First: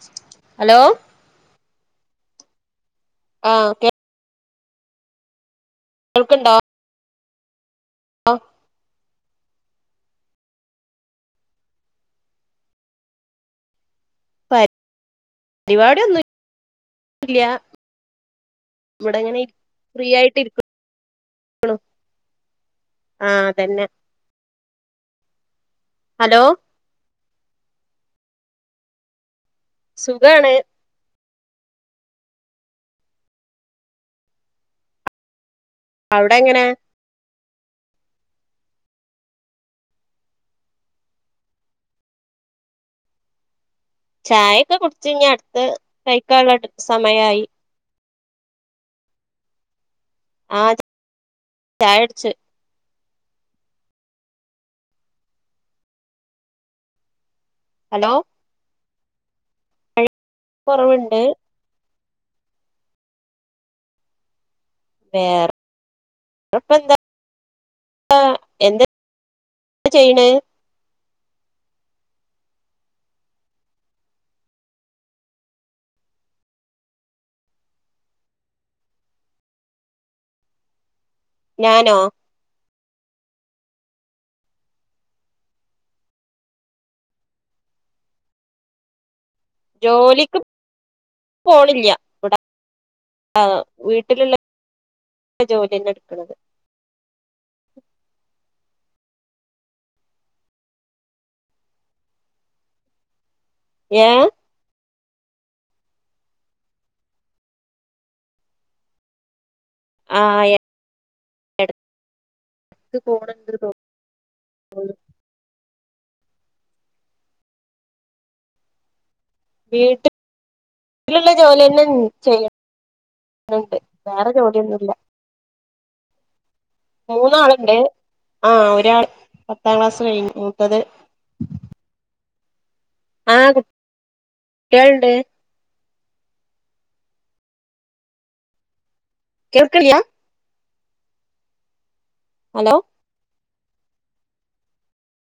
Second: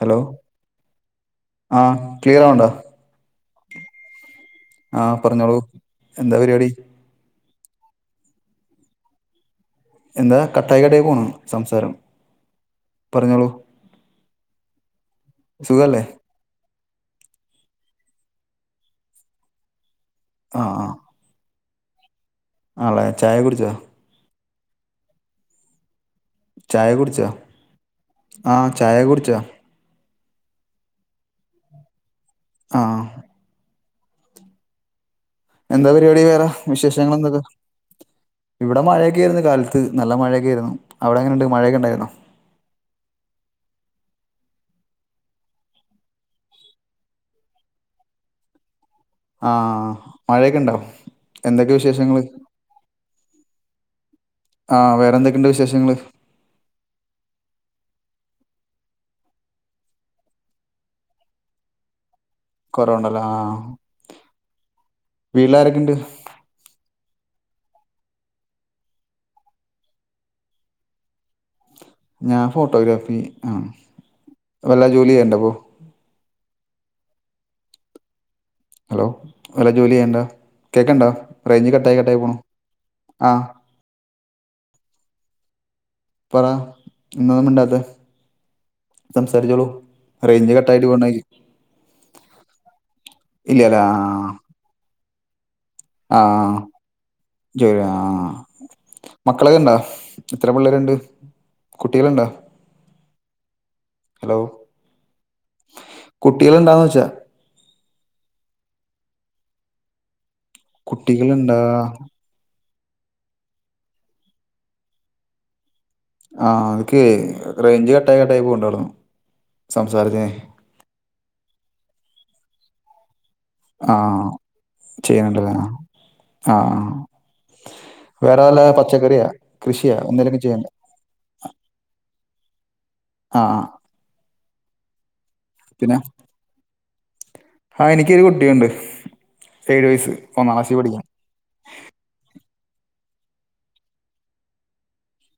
Hello hello ആഹ് ക്ലിയറാവ്ണ്ടോ ആഹ് ഓക്കെ ആഹ് പറഞ്ഞോളൂ എന്താ പരിപാടി? ആഹ് എന്താ കട്ടായി കട്ടായി പോണ് സംസാരം പറഞ്ഞോളൂ സുഖല്ലേ പരിപാടിയൊന്നും ഇല്ലാ ഇവിടെങ്ങനെ ഫ്രീ ആയിട്ട് ആഹ് ഇരിക്കുന്നു ആഹ് ആണോ ആണല്ലേ ചായ കുടിച്ചോ? ഹലോ ചായ കുടിച്ചോ ആഹ് ചായ കുടിച്ചോ? സുഖാണ് ആഹ് എന്താ പരിപാടി അവിടെ വേറെ എങ്ങനെ വിശേഷങ്ങൾ എന്തൊക്കെ ഇവിടെ മഴക്കെ ആയിരുന്നു കാലത്ത് നല്ല മഴക്കെ ആയിരുന്നു. അവിടെ എങ്ങനെണ്ട് മഴക്കെണ്ടായിരുന്നോ? ചായൊക്കെ കുടിച്ച് ഇഞ്ഞി അടുത്ത കഴിക്കാള്ള സമയായി ആഹ് മഴക്കെ ഇണ്ടോ ആഹ് എന്തൊക്കെയ വിശേഷങ്ങള് ചായുടിച്ച് ആഹ് വേറെ എന്തൊക്കെണ്ട് വിശേഷങ്ങള് ഹലോ കൊറവിണ്ട് കൊറവുണ്ടല്ലോ ആഹ് വേറെ വീട്ടിലാരൊക്കെയുണ്ട് പ്പ എന്താ എന്ത ചെയ്യണേ ഞാൻ ഫോട്ടോഗ്രാഫി ആഹ് വല്ല ജോലി ചെയ്യണ്ടപ്പോ ഹലോ വല്ല ജോലി ചെയ്യണ്ടോ കേക്കണ്ടോ റേഞ്ച് ഞാനോ കട്ടായി കട്ടായി പോണു ആഹ് പറ എന്താന്നും മിണ്ടാത്തേ സംസാരിച്ചോളു ജോലിക്ക് റേഞ്ച് കട്ടായിട്ട് പോണായി ആഹ് ഇല്ലല്ലേ വീട്ടിലുള്ള ജോലിന്നെ എടുക്കണത് ആഹ് ജോ ആഹ് മക്കളൊക്കെ ഇണ്ടാ എത്ര പിള്ളേരിണ്ട് കുട്ടികളിണ്ടാ ഏഹ് ഹലോ കുട്ടികളിണ്ടോന്ന് വെച്ചാ ആഹ് കുട്ടികൾ ഉണ്ടോ [unintelligible] ആഹ് ക്കേ റേഞ്ച് കട്ടായി കട്ടായി പോണുണ്ടായിരുന്നു വീട്ടിൽ വീട്ടിലുള്ള ജോലിന്നെ ചെയ്യണം ണ്ട് വേറെ ജോലിയൊന്നും ഇല്ല ചെയ്യാണ്ടല്ലേ ആഹ് ആഹ് മൂന്നാളുണ്ട് വേറെ ആ വല്ല ഒരാൾ പച്ചക്കറിയാ പത്താം കൃഷിയാ ക്ലാസ് കഴിഞ്ഞു എന്തേലക്കേ ചെയ്യാറുണ്ടോ മൂത്തത് ആ ആഹ് ആ കുട്ടികളിണ്ട് പിന്നെ ആഹ് എനിക്കൊരു കുട്ടിയുണ്ട് ഏഴു കേൾക്കില്ല വയസ്സ് ഒന്നാം ക്ലാസ്സി പഠിക്കണ് ഹലോ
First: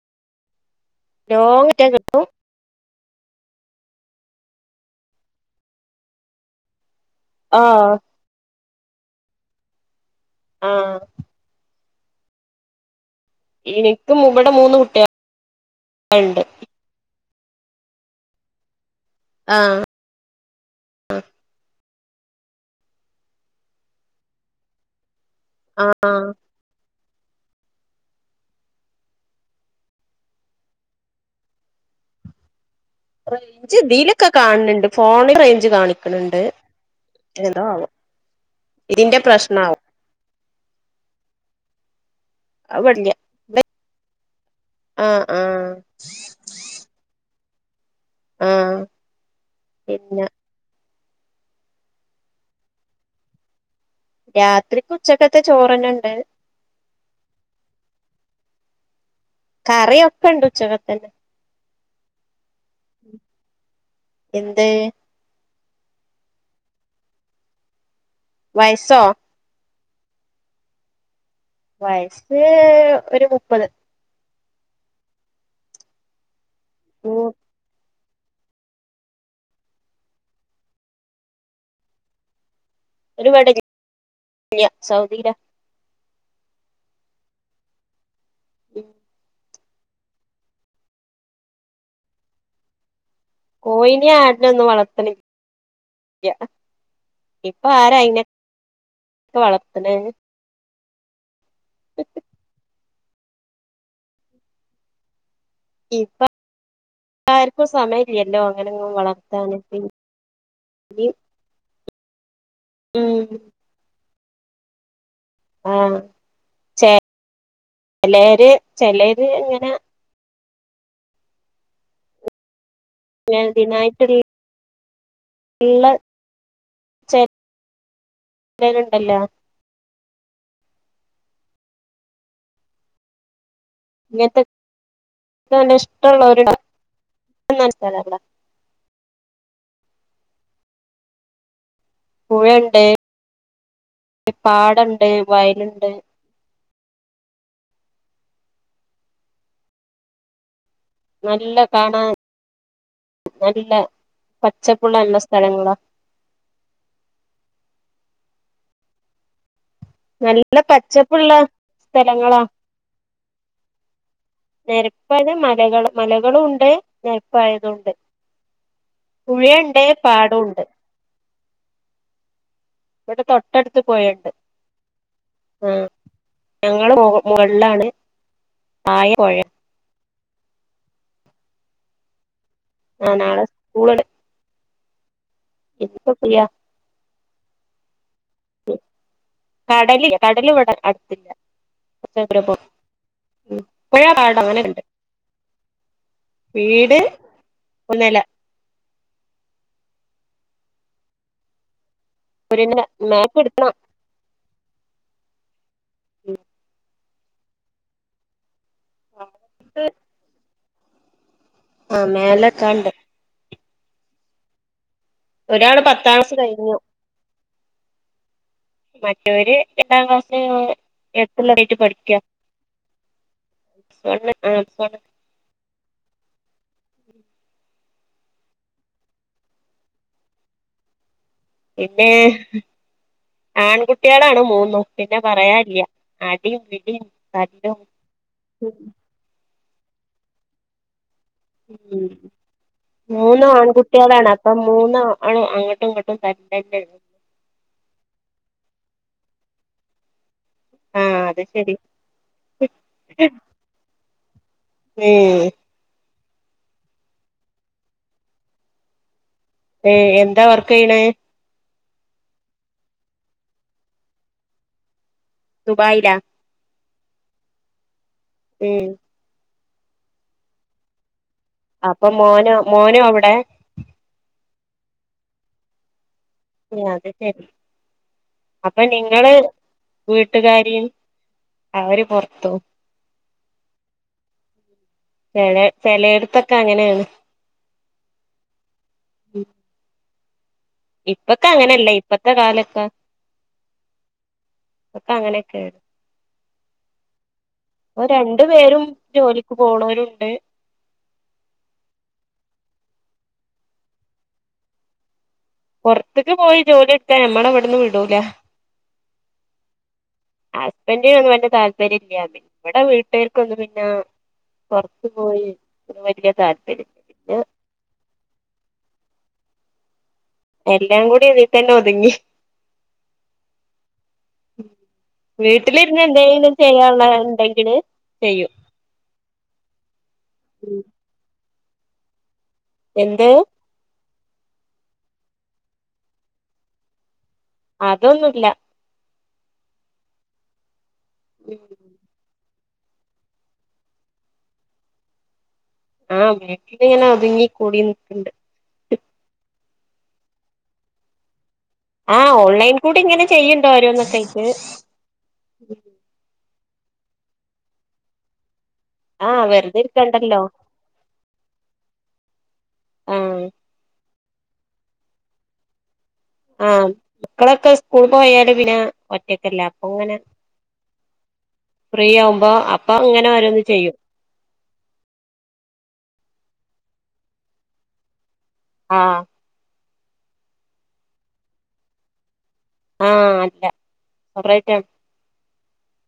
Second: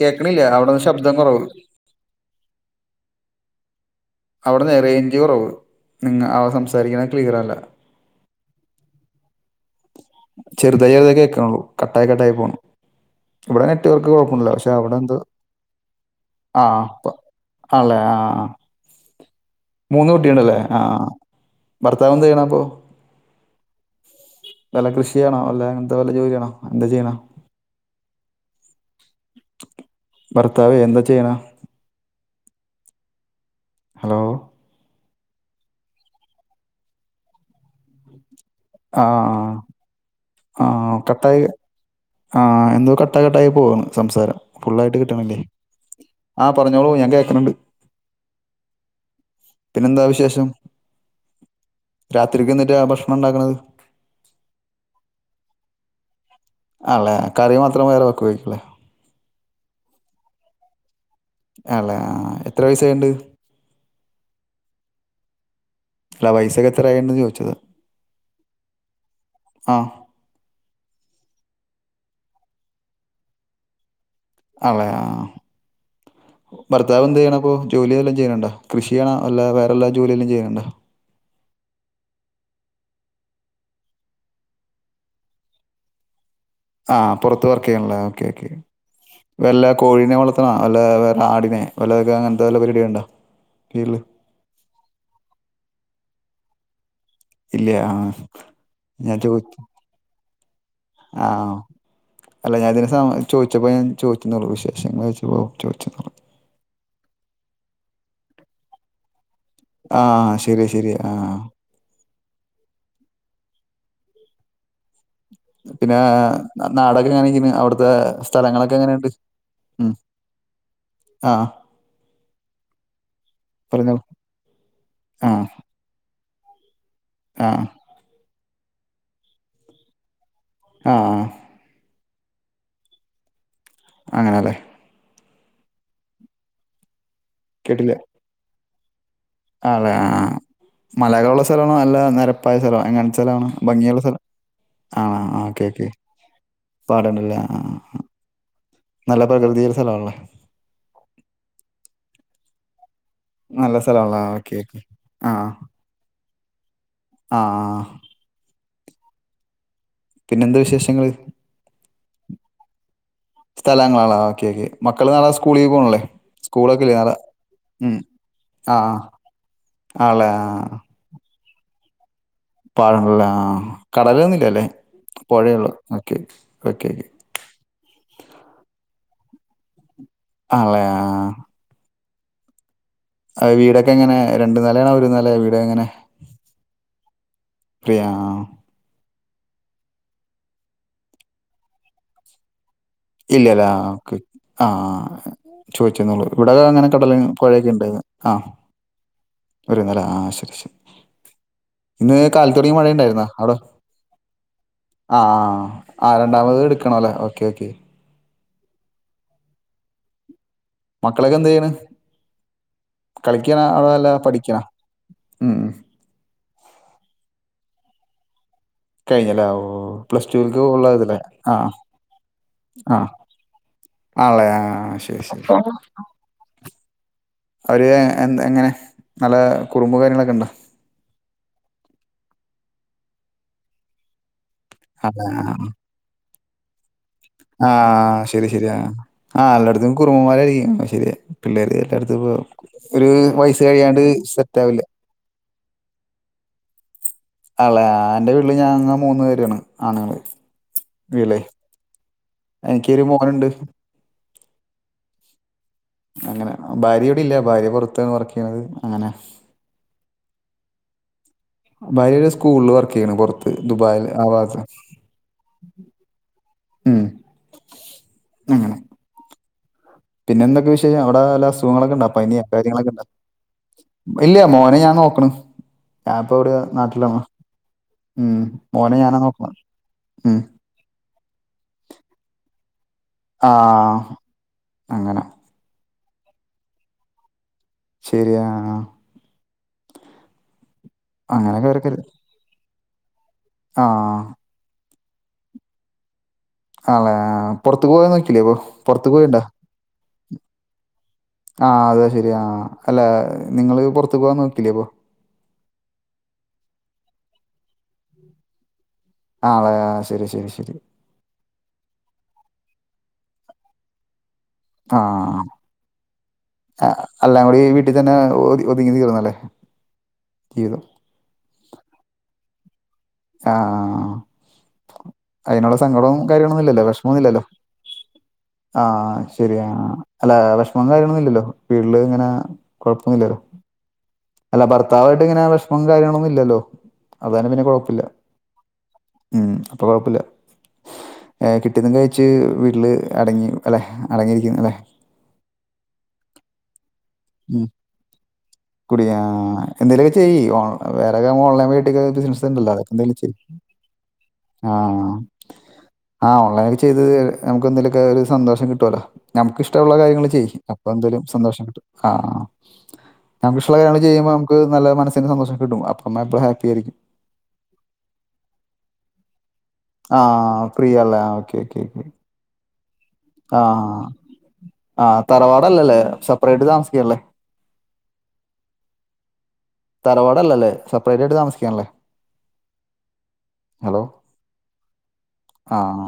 കേൾക്കണില്ലേ അവിടെന്ന് ലോ കിട്ടാ കിട്ടും അവിടെ റെയനേഞ്ചച് കുറവ് നിങ്ങ അവ സംസാരിക്കുന്നത് ക്ലിയർ അല്ല ആ ആ ചെറുതായി കേൾക്കുണുള്ളൂ കട്ടായി കട്ടായി പോകണം ഇവിടെ നെറ്റ്വർക്ക് എനിക്ക് കുഴപ്പല്ല ഇവിടെ പക്ഷെ മൂന്ന് അവിടെ ഴ എന്താ കുട്ടികളുണ്ട് കുഴപ്പേ ആല്ലെ ആഹ ആഹ് മൂന്ന് കുട്ടിയുണ്ടല്ലേ ആ ഭർത്താവ് എന്ത ചെയ്യണം അപ്പോൾ വില കൃഷിയാണോ അല്ലെ ആ അങ്ങനത്തെ വല്ല ജോലിയാണോ എന്താ ചെയ്യണ ഭർത്താവേ എന്താ ചെയ്യണ റേഞ്ച് ഹലോ ഇതിലൊക്കെ കാണിണക്ണ്ട് ഫോണ റേഞ്ച് കാണിക്കണണ്ട് എന്തോ ആവോ ഇതിന്റെ പ്രശ്നവും ആഹ് കട്ടായി ആഹ് അത് എന്തോ വടില്ല കട്ടകട്ടായി പോകുന്നു സംസാരം ഫുുള്ളായിട്ട് ആ കിട്ടണല്ലേ ആ ആഹ് പറഞ്ഞോളൂ ഞാൻ കേൾക്ക്ണ്ട് ആ പിന്നെന്താ പിന്നെ വിശേഷം രാത്രിക്ക് എന്നിട്ടാ ഭക്ഷണം ഉണ്ടാക്കണത് രാത്രിക്ക് ഉച്ചക്കത്തെ ചോറ്ന്നെ ഉണ്ട് അല്ലേ കറി മാത്രം വേറെ വെക്കുയ്ക്കും അല്ലേ കറിയൊക്കെ ഉണ്ട് ഉച്ചക്കക്ക്‌ ആല്ലേ ആഹ് എത്ര വയസായിണ്ട് എന്ത് ഫ്ലവേഴ്സ് ഒക്കെ എത്രയന്ന് ചോദിച്ചത് വയസോ ആഹ് വയസ്സ് ഒരു മുപ്പത് അല്ലെ ആഹ് ഭർത്താവ് എന്ത് ചെയ്യണ, അപ്പോൊ ജോലി വല്ലാം ചെയ്യണണ്ടോ കൃഷിയാണോ, അല്ല വേറെ എല്ലാ ജോലയിലും ചെയ്യണ്ടണ്ടോ ഓര് കടേൽ, ഇല്ല സൗദിയിലാ ആഹ് പുറത്ത് വർക്ക് ചെയ്യണല്ലേ ഓക്കെ ഓക്കെ വല്ല കോഴിനെ വളർത്തണ അല്ല വേറെ ആടിനെ വല്ല, വല്ല അങ്ങനത്തെ വല്ല പരിപാടിയ ഉണ്ടോ കീഴിൽ കൊയിനി ആടിനെ ഒന്ന് വളർത്തണ് ല്ല ഇല്ല ഇപ്പൊ ആ ആരായിനെ ഒക്കെ വളർത്തണത് ആഹ് അല്ല [unintelligible] ചോദിച്ചപ്പോ ഞാൻ ചോയി ച്ചിന്നുള്ളൂ വിശേഷൾ ചോദിച്ചപ്പൊ, ഒകെ ഒകെ ഇപ്പൊ ആർക്കും സമയമല്ലല്ലോ അങ്ങനെന്നും വളർത്താന് ആഹ് ശരി ശരി പിന്നിം ആഹ ഉം പിന്നെ ആഹ് നാടൊക്കെ എങ്ങനെ ഇരിക്കന് അവിടുത്തെ ചെലേര് സ്ഥലങ്ങളൊക്കെ എങ്ങനെുണ്ട് ചെലേര് ഇങ്ങനെ ഉം ആഹ് പിന്നെ, പിന്നെ പറഞ്ഞോളൂ ഇപ്പൊ ഒരു, ആഹ് ഊല ചെ ആഹ് ഉണ്ടല്ലോ ആഹ് ആഹ് ഇങ്ങനത്തെ അങ്ങനെല്ലേ നല്ല ഇഷ്ടമുള്ളഒരു ഒരു മത്സരല്ലേ ആണലെ, ആഹ് മലകളുള്ള സ്ഥലമാണ് അല്ല നിരപ്പായ സ്ഥലം പുഴണ്ട് എങ്ങനെത്തെ സ്ഥലണ് ഭംഗിയുള്ള സ്ഥലം പാടണ്ട് ആഹ് ഓക്കെ ഓക്കെ വയലുണ്ട് പാടാണ്ടല്ലേ ആഹ് നല്ല പ്രകൃതിള്ള സ്ഥലമാണല്ലേ നല്ല കാണാൻ നല്ല സ്ഥലമാണല്ലേ ഓക്കെ ഓക്കെ പച്ചപ്പുള്ള നല്ല ആഹ് സ്ഥലങ്ങളാണ് ആഹ് നല്ല പിന്നെന്താ വിശേഷങ്ങള് പച്ചപ്പുള്ള സ്ഥലങ്ങളാ [inaudible] സ്ഥലങ്ങളാണല്ലേ, ഓക്കെ ഓക്കെ മക്കള് നാളെ നെരപ്പായത് സ്കൂളീക്ക്‌ മലകൾ പോണ്ല്ലേ മലകളും ഉണ്ട് സ്കൂളൊക്കെല്ലേ നാളെ നെരപ്പായതുണ്ട് ഉം ആഹ് ആഹ് പുഴയുണ്ട് ആണ്ലെ പാടവുണ്ട് ആഹ് പാടങ്ങള് ഇവിടെ ല്ലേ ആഹ്, തൊട്ടടുത്ത് പുഴയുണ്ട് കടകളോന്നുല്ല ല്ലേ പുഴയേള്ളൂ ഓക്കെ ഓക്കെ, ഓക്കേ ഒക്കെ മുകൾലാണ്, താഴെ പൊഴാ ആണ്ലെ ആഹ് നാളെ എഹ് വീടൊക്കെ സ്കൂള് എങ്ങനെ രണ്ട് നെലേണോ ഒരു നെലെ ആണോ വീട് എങ്ങനെ ഇപ്പൊ ഫ്രീയാ ഫ്രിയാ ആഹ് കടലി കടല് ഇവിടെ അടുത്തില്ല കൊറച്ചാ ദൂരെ പോണം ഉം ഇല്ലെലെ ആഹ് പുഴ ഓക്കെ പാടം ആഹ് അങ്ങനെയൊക്കെണ്ട് ആഹ് ചോയ്ച്ച്ന്നൊള്ളൂ ഇവിടെക്കേ അങ്ങനെ വീട് കടലും, പുഴയൊക്കെ ഒരു ഉണ്ടായ്ന്നു നെല ആഹ് ഒരു നെലെ, ആഹ് ശരി ശരി ഇന്ന് കാല ഒരു തൊടങ്ങിയ നെല മഴുണ്ടായിരുന്നോ മാപ്പ് അവിടെ എടുക്കണം ആഹ് ഉം രണ്ടാമത് ഇട്ക്കണലെ ഓക്കെ, ഓക്കെ അത് മക്കളൊക്കെ എന്തെയ്യെണ് ആഹ് മേലെ ക്കാണ്ട് കളിയ്ക്കാണൊ അതോ അല്ല പഠിയ്ക്കാണോ ഒരാള് പത്താം ക്ലാസ് കയ്ഞ്ഞു കയ്ഞ്ഞുലെ മറ്റോര് ഓ രണ്ടാം പ്ലസ് ടൂൽക്ക് ക്ലാസ്സില് ഫോളോ ചെയ്ത് ലെ ആഹ് ആഹ് എട്ടുള്ളതായിട്ട് പഠിക്കാ ആഹ് ആഹ് പ്ലസ്‌വൺ ആണ് ലെ ആ പ്ലസ്‌വൺ ആഹ് ശരി ശരി അവര് എന്ത് എങ്ങനെ നല്ല കുറുമ്പും കാര്യങ്ങളൊക്കെ ഇണ്ടോ? പിന്നെ ആൺകുട്ടിയാളാണ് മൂന്നും പിന്നെ അതെ. പറയാൻല്യ അടിം പിടിം ആഹ് ശരി ശരിയാ ആഹ് എല്ലോട്ത്തും കുറുമ്പമ്മാരായിരിയ്ക്കും അത് ശരിയാ പിള്ളേര് ഉം എല്ലായിടത്തും ഇപ്പോ ഒരു മൂന്ന് വയസ്സ് കഴിയാണ്ട് ആൺകുട്ടിയാളാണ് അപ്പം സെറ്റ് ആവില്ല. മൂന്നാളും അങ്ങട്ടും ഇങ്ങട്ടും എപ്പും തല്ലെന്നെ ആണ്ല്ലേ ആ എന്റെ വീട്ടില് ഞാൻങ്ങ മൂന്ന് പേരു ആണ് ആണ്ങ്ങള് ആഹ് അത് ശെരി എനിക്കൊരു മോനുണ്ട് ഉം അങ്ങനെ ഭാര്യ ഇവ്ടെ ഇല്ല്യ ഭാര്യ പൊറത്താണ് വർക്ക് ചെയ്യ്ണത് അങ്ങനെ ഏഹ് എന്താ വർക്ക് ചെയ്യണെ? ഭാര്യ ഒരു സ്കൂളില് വർക്കെയ്യാണ് പൊർത്ത് ദുബായിൽ ആ ഭാഗത്ത് ദുബായില ഉം അങ്ങനെ. ഉം പിന്നെ എന്തൊക്കെ വിശേഷം അവടെ വല്ല അസുഖങ്ങളൊക്കെ ഉണ്ട അപ്പൊ പന്യൊ മോനോ കാര്യങ്ങളൊക്കെ ഉണ്ടാ മോനും അവിടെ ഇല്ല്യ മോനെ ഞാൻ നോക്ക്ണ് ഞാൻപ്പ ഇവടെ നാട്ടിലാണ്. ഉം അപ്പ മോനെ ഞാനാ നിങ്ങള് നോക്കണം ഉം വീട്ടുകാരിയും അവര് പൊർത്തും ആഹ് അങ്ങനെ ചെലേട്ത്തൊക്കെ അങ്ങനേണ് ശരി ആഹ് ആഹ് ഇപ്പക്കെ അങ്ങനെ അങ്ങനല്ലെ ഇപ്പത്തെ കാലൊക്കെ ആഹ് ഇപ്പത്തെ അങ്ങനൊക്കേണ് ആണ്ല്ലേ പൊറുത്ത് പോവാൻ നോക്കീല്ലേ അപ്പൊ പേരും പൊറുത്ത് ക്ക് പോയിണ്ടാ ജോലിക്ക് പോണോരുണ്ട് ആഹ് അത് ശരിയാ ആഹ് അല്ല നിങ്ങള് പൊറുത്ത്ക്ക് പോവാൻ നോകീലെ അപ്പൊ പൊർത്ത്ക്ക് പോയി ജോലി ഇട്ക്കാൻ ഞമ്മളെ ഇവ്ട്ന്ന് വിടൂല ആണ് ലെ ആഹ് ശരി ശരി ശരി ഇക്ക്യും അങ്ങനെ വല്യ താല്പര്യാന്ന് ഇവിടെ വീട്ടുകർക്കൊന്നും പിന്നെ പൊർത്ത് പോയി ഒരു വല്യ താൽപര്യ അ അല്ലാം കൂടി ഈ വീട്ടിതന്നെ ഒത് ഒത്ങ്ങി തീർന്നല്ലേ? ജീവിതം എല്ലാം കൂടി ഇതി തന്നെ ഒതുങ്ങി. ആഹ് ആ ആഹ് അയ്നോള്ള വീട്ടിലിരുന്ന് സങ്കടും എന്തെങ്കിലും കാര്യങ്ങളൊന്നുല്ലല്ലോ ചെയ്യാനുള്ള വെഷ്മൊന്നുല്ലല്ലോ ഉണ്ടെങ്കില് ചെയ്യും ആഹ് ശരിയാ അല്ല വെഷ്മും കാര്യങ്ങളൊന്നുല്ലല്ലോ വീട്ടില് ങ്ങനെ എന്ത് കൊഴപ്പൊന്നുല്ലല്ലോ അല്ല ഭർത്താവായിട്ട് ഇങ്ങനെ വെഷ്മും കാര്യങ്ങളൊന്നും ഇല്ലല്ലോ അതന്നെ കൊഴ്പ്പല്ല ഒന്നുല്ല ഉം അപ്പൊ കൊഴപ്പല്ല ഏ കിട്ട്യത് ങ്ങേ ച്ച് വീട്ടില് അടങ്ങി അല്ലേഹ് അടങ്ങിയിരിക്കുന്ന അല്ലേ ആഹ് വീട്ടില്ങ്ങനെ ഒതുങ്ങി കൂടി നിക്ക കൂടി ആഹ് എന്തേലൊക്കെ ചെയ്യ് ഓൺ വേറെക്കെ ഓൺലൈൻ ആഹ് ഓൺലൈൻ [unintelligible] കൂടി എന്തേലും ഇങ്ങനെ ചെയ്. ചെയ്യണ്ട് ഓരോന്നൊക്കെ ആയിട്ട് ആഹ് ആഹ് ആ ഓൺലൈനായി ചെയ്ത് നമുക്കെന്തേലൊക്കെ ഒരു സന്തോഷം കിട്ടുംലോ. ആഹ് നമ്ക്ക് വെറുതെ ഇഷ്ടള്ള കാര്യങ്ങങ്ങള് ഇരിക്കണ്ടല്ലോ ചെയ്യ് അപ്പൊ എന്തായാലും സന്തോഷം കിട്ടും. ആഹ് ആഹ് നമുക്ക് ഇഷ്ടള്ള കാര്യങ്ങൾ ചെയ്യുമ്പോ നമുക്ക് നല്ല മനസ്സിന് സന്തോഷം കിട്ടും. അപ്പം എപ്പോഴും ഹാപ്പി ആഹ് ആയിരിക്കും മക്കളൊക്കെ സ്കൂൾ പോയാല് പിന്നെ ഒറ്റക്കല്ലെ അപ്പൊ ങ്ങനെ ആ ഫ്രീ അല്ലേ ആ ഓക്കെ ഫ്രീ ആവുമ്പോ അപ്പൊ ങ്ങനെ ആഹ് ആ തറവാടല്ലല്ലേ സെപ്പറേറ്റ് താമസിക്കല്ലേ? ആഹ് തറവാട്ല്ലലേ സെപ്പറേറ്റ് ആയിട്ട് താമസിക്കാണ്ലൊ ആഹ് അല്ല സെപ്പറേറ്റ്ണ് ആഹ്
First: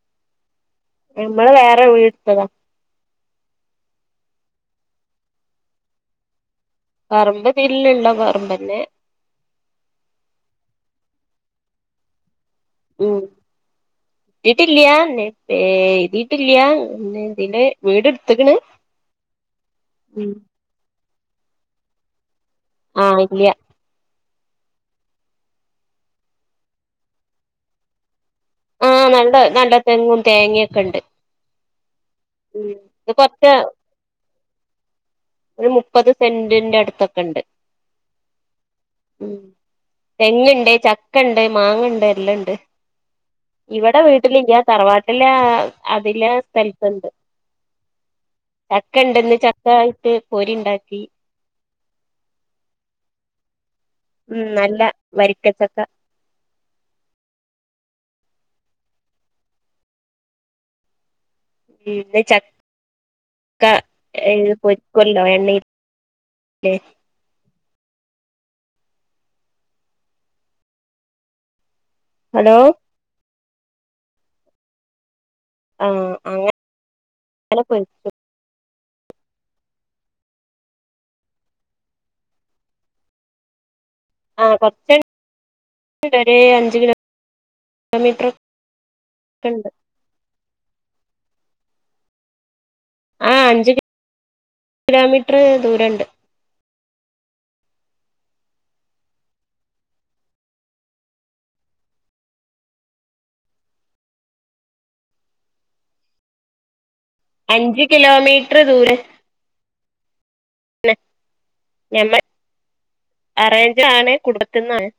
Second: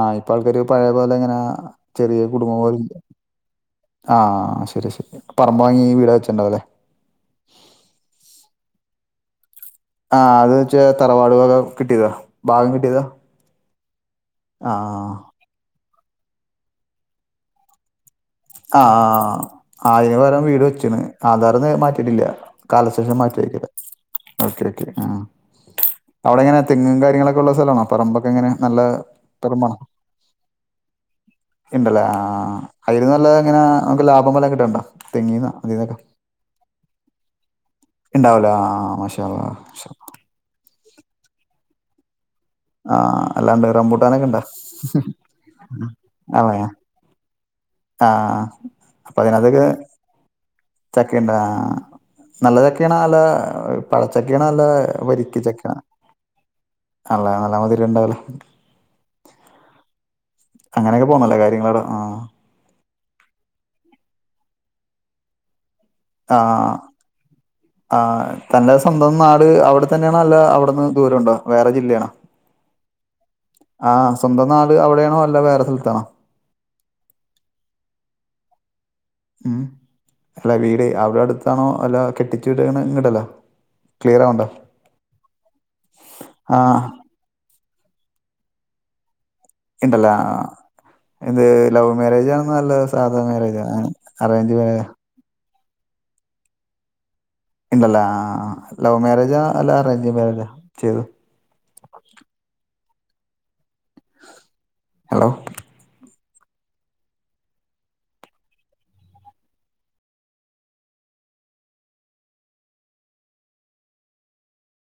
ആഹ് ഇപ്പാൾക്കാര് പയേ പോലെ ങ്ങനെ നമ്മള് വേറെ ചെറ്യേ വീടെടുത്തതാ കുടുംബം പോലെ ആ ശരി ശരി പറമ്പ് വാങ്ങി ഈ വീട്ടെ വെച്ചിണ്ടൊലെ പറമ്പ് തില്ള്ള പറമ്പെന്നെ ആഹ് അത് വെച്ചാ തറവാടുവക കിട്ടിയതാ ഭാഗം കിട്ടിയതാ ഉം ആഹ് കിട്ടിയിട്ടില്ല എഴുതിയിട്ടില്ല പിന്നെ വീട് ഇട്ത്ത്ക്ണ് ആ ആയ്ന്പകരം വീട് വച്ചിണ് ആധാർന്ന് മാറ്റിട്ടില്ല. കാലശേഷം ആഹ് മാറ്റും ഇല്ല ആയികരം ഓക്കെ ഓക്കെ ആ അവിടെ എങ്ങനെ തെങ്ങും കാര്യങ്ങളൊക്കെ ള്ള സ്ഥലമാണോ പറമ്പൊക്കെങ്ങനെ ആഹ് നല്ല നല്ല തെങ്ങും തേങ്യോക്കെണ്ട്. ഇണ്ട് ലേ ആ ആ ഉം ഇത് കൊറച്ച് നല്ലതെങ്ങനാ നമ്ക്ക്‌ ലാഭം വല്ലോം കിട്ട്ണ്ടോ തെങ്ങിന് തിന്നൊക്കെ? ഒക്കെണ്ട്. ഇണ്ടാവൂലാ ആ മാഷാഅള്ളാഹ് തെങ്ങ്ണ്ട് ചക്കണ്ട് മാങ്ങണ്ട് എല്ലണ്ട് ആഹ് അല്ലാണ്ട് ഇവടെ റംബൂട്ടാനൊക്കെ ഇണ്ടോ വീട്ടിലില്ല തറവാട്ടിലെ അതിലെ ആഹ് സ്ഥലത്ത്ട് ആഹ് അപ്പതിനത്തൊക്ക ചക്ക ആയിട്ട് പൊരി ഉണ്ടാക്കി ചക്ക്ണ്ട ആ നല്ല ചക്കേണോ അല്ല ഉം പഴച്ചക്കേണോ അല്ല നല്ല വരിക്ക ചക്ക വരിക്കച്ചക്ക അല്ല നല്ലമധിരണ്ടാവുല്ലെ അങ്ങനൊക്കെ പോണ് ല്ലെ ഈടെ ചക്ക പൊരിക്കല്ലോ എണ്ണ ആഹ് ആ ഇത്തന്റെ സ്വന്തം നാട് അവിടെ തന്നേണോ അല്ല അവിടന്ന് ദൂരം ണ്ടോ വേറെ ജില്ലേണോ ഹലോ? ആഹ് സ്വന്തം നാട് അവിടേണോ അല്ല വേറെ സ്ഥലത്താണോ അല്ല പെയ്ക്കൊ ഉം അല്ല വീട് അവവിടെ അടുത്താണോ അല്ല കെട്ടിച്ചു വരണ ഇങ്ങോട്ടല്ലോ ആ കൊറച്ച് ആ അഞ്ച് കിലോ ത്രക്കണ്ട് [unintelligible] ഇണ്ടല്ല ഇത് ലവ് മാരേജ് ആണ നല്ല സാധാ മാരേജ അറേഞ്ച് മാരേജ എത്ര ദൂരുണ്ട് ഉണ്ടല്ലേ ആഹ് ആഹ് ലവ് മാരേജാ അല്ല അറേഞ്ച് മാരേജാ ചെയ്തു ഹലോ അഞ്ച് കിലോമീറ്റർ ദൂരം ഞമ്മ അറേഞ്ച ആണ് കുടുംബത്തിന്നാണ്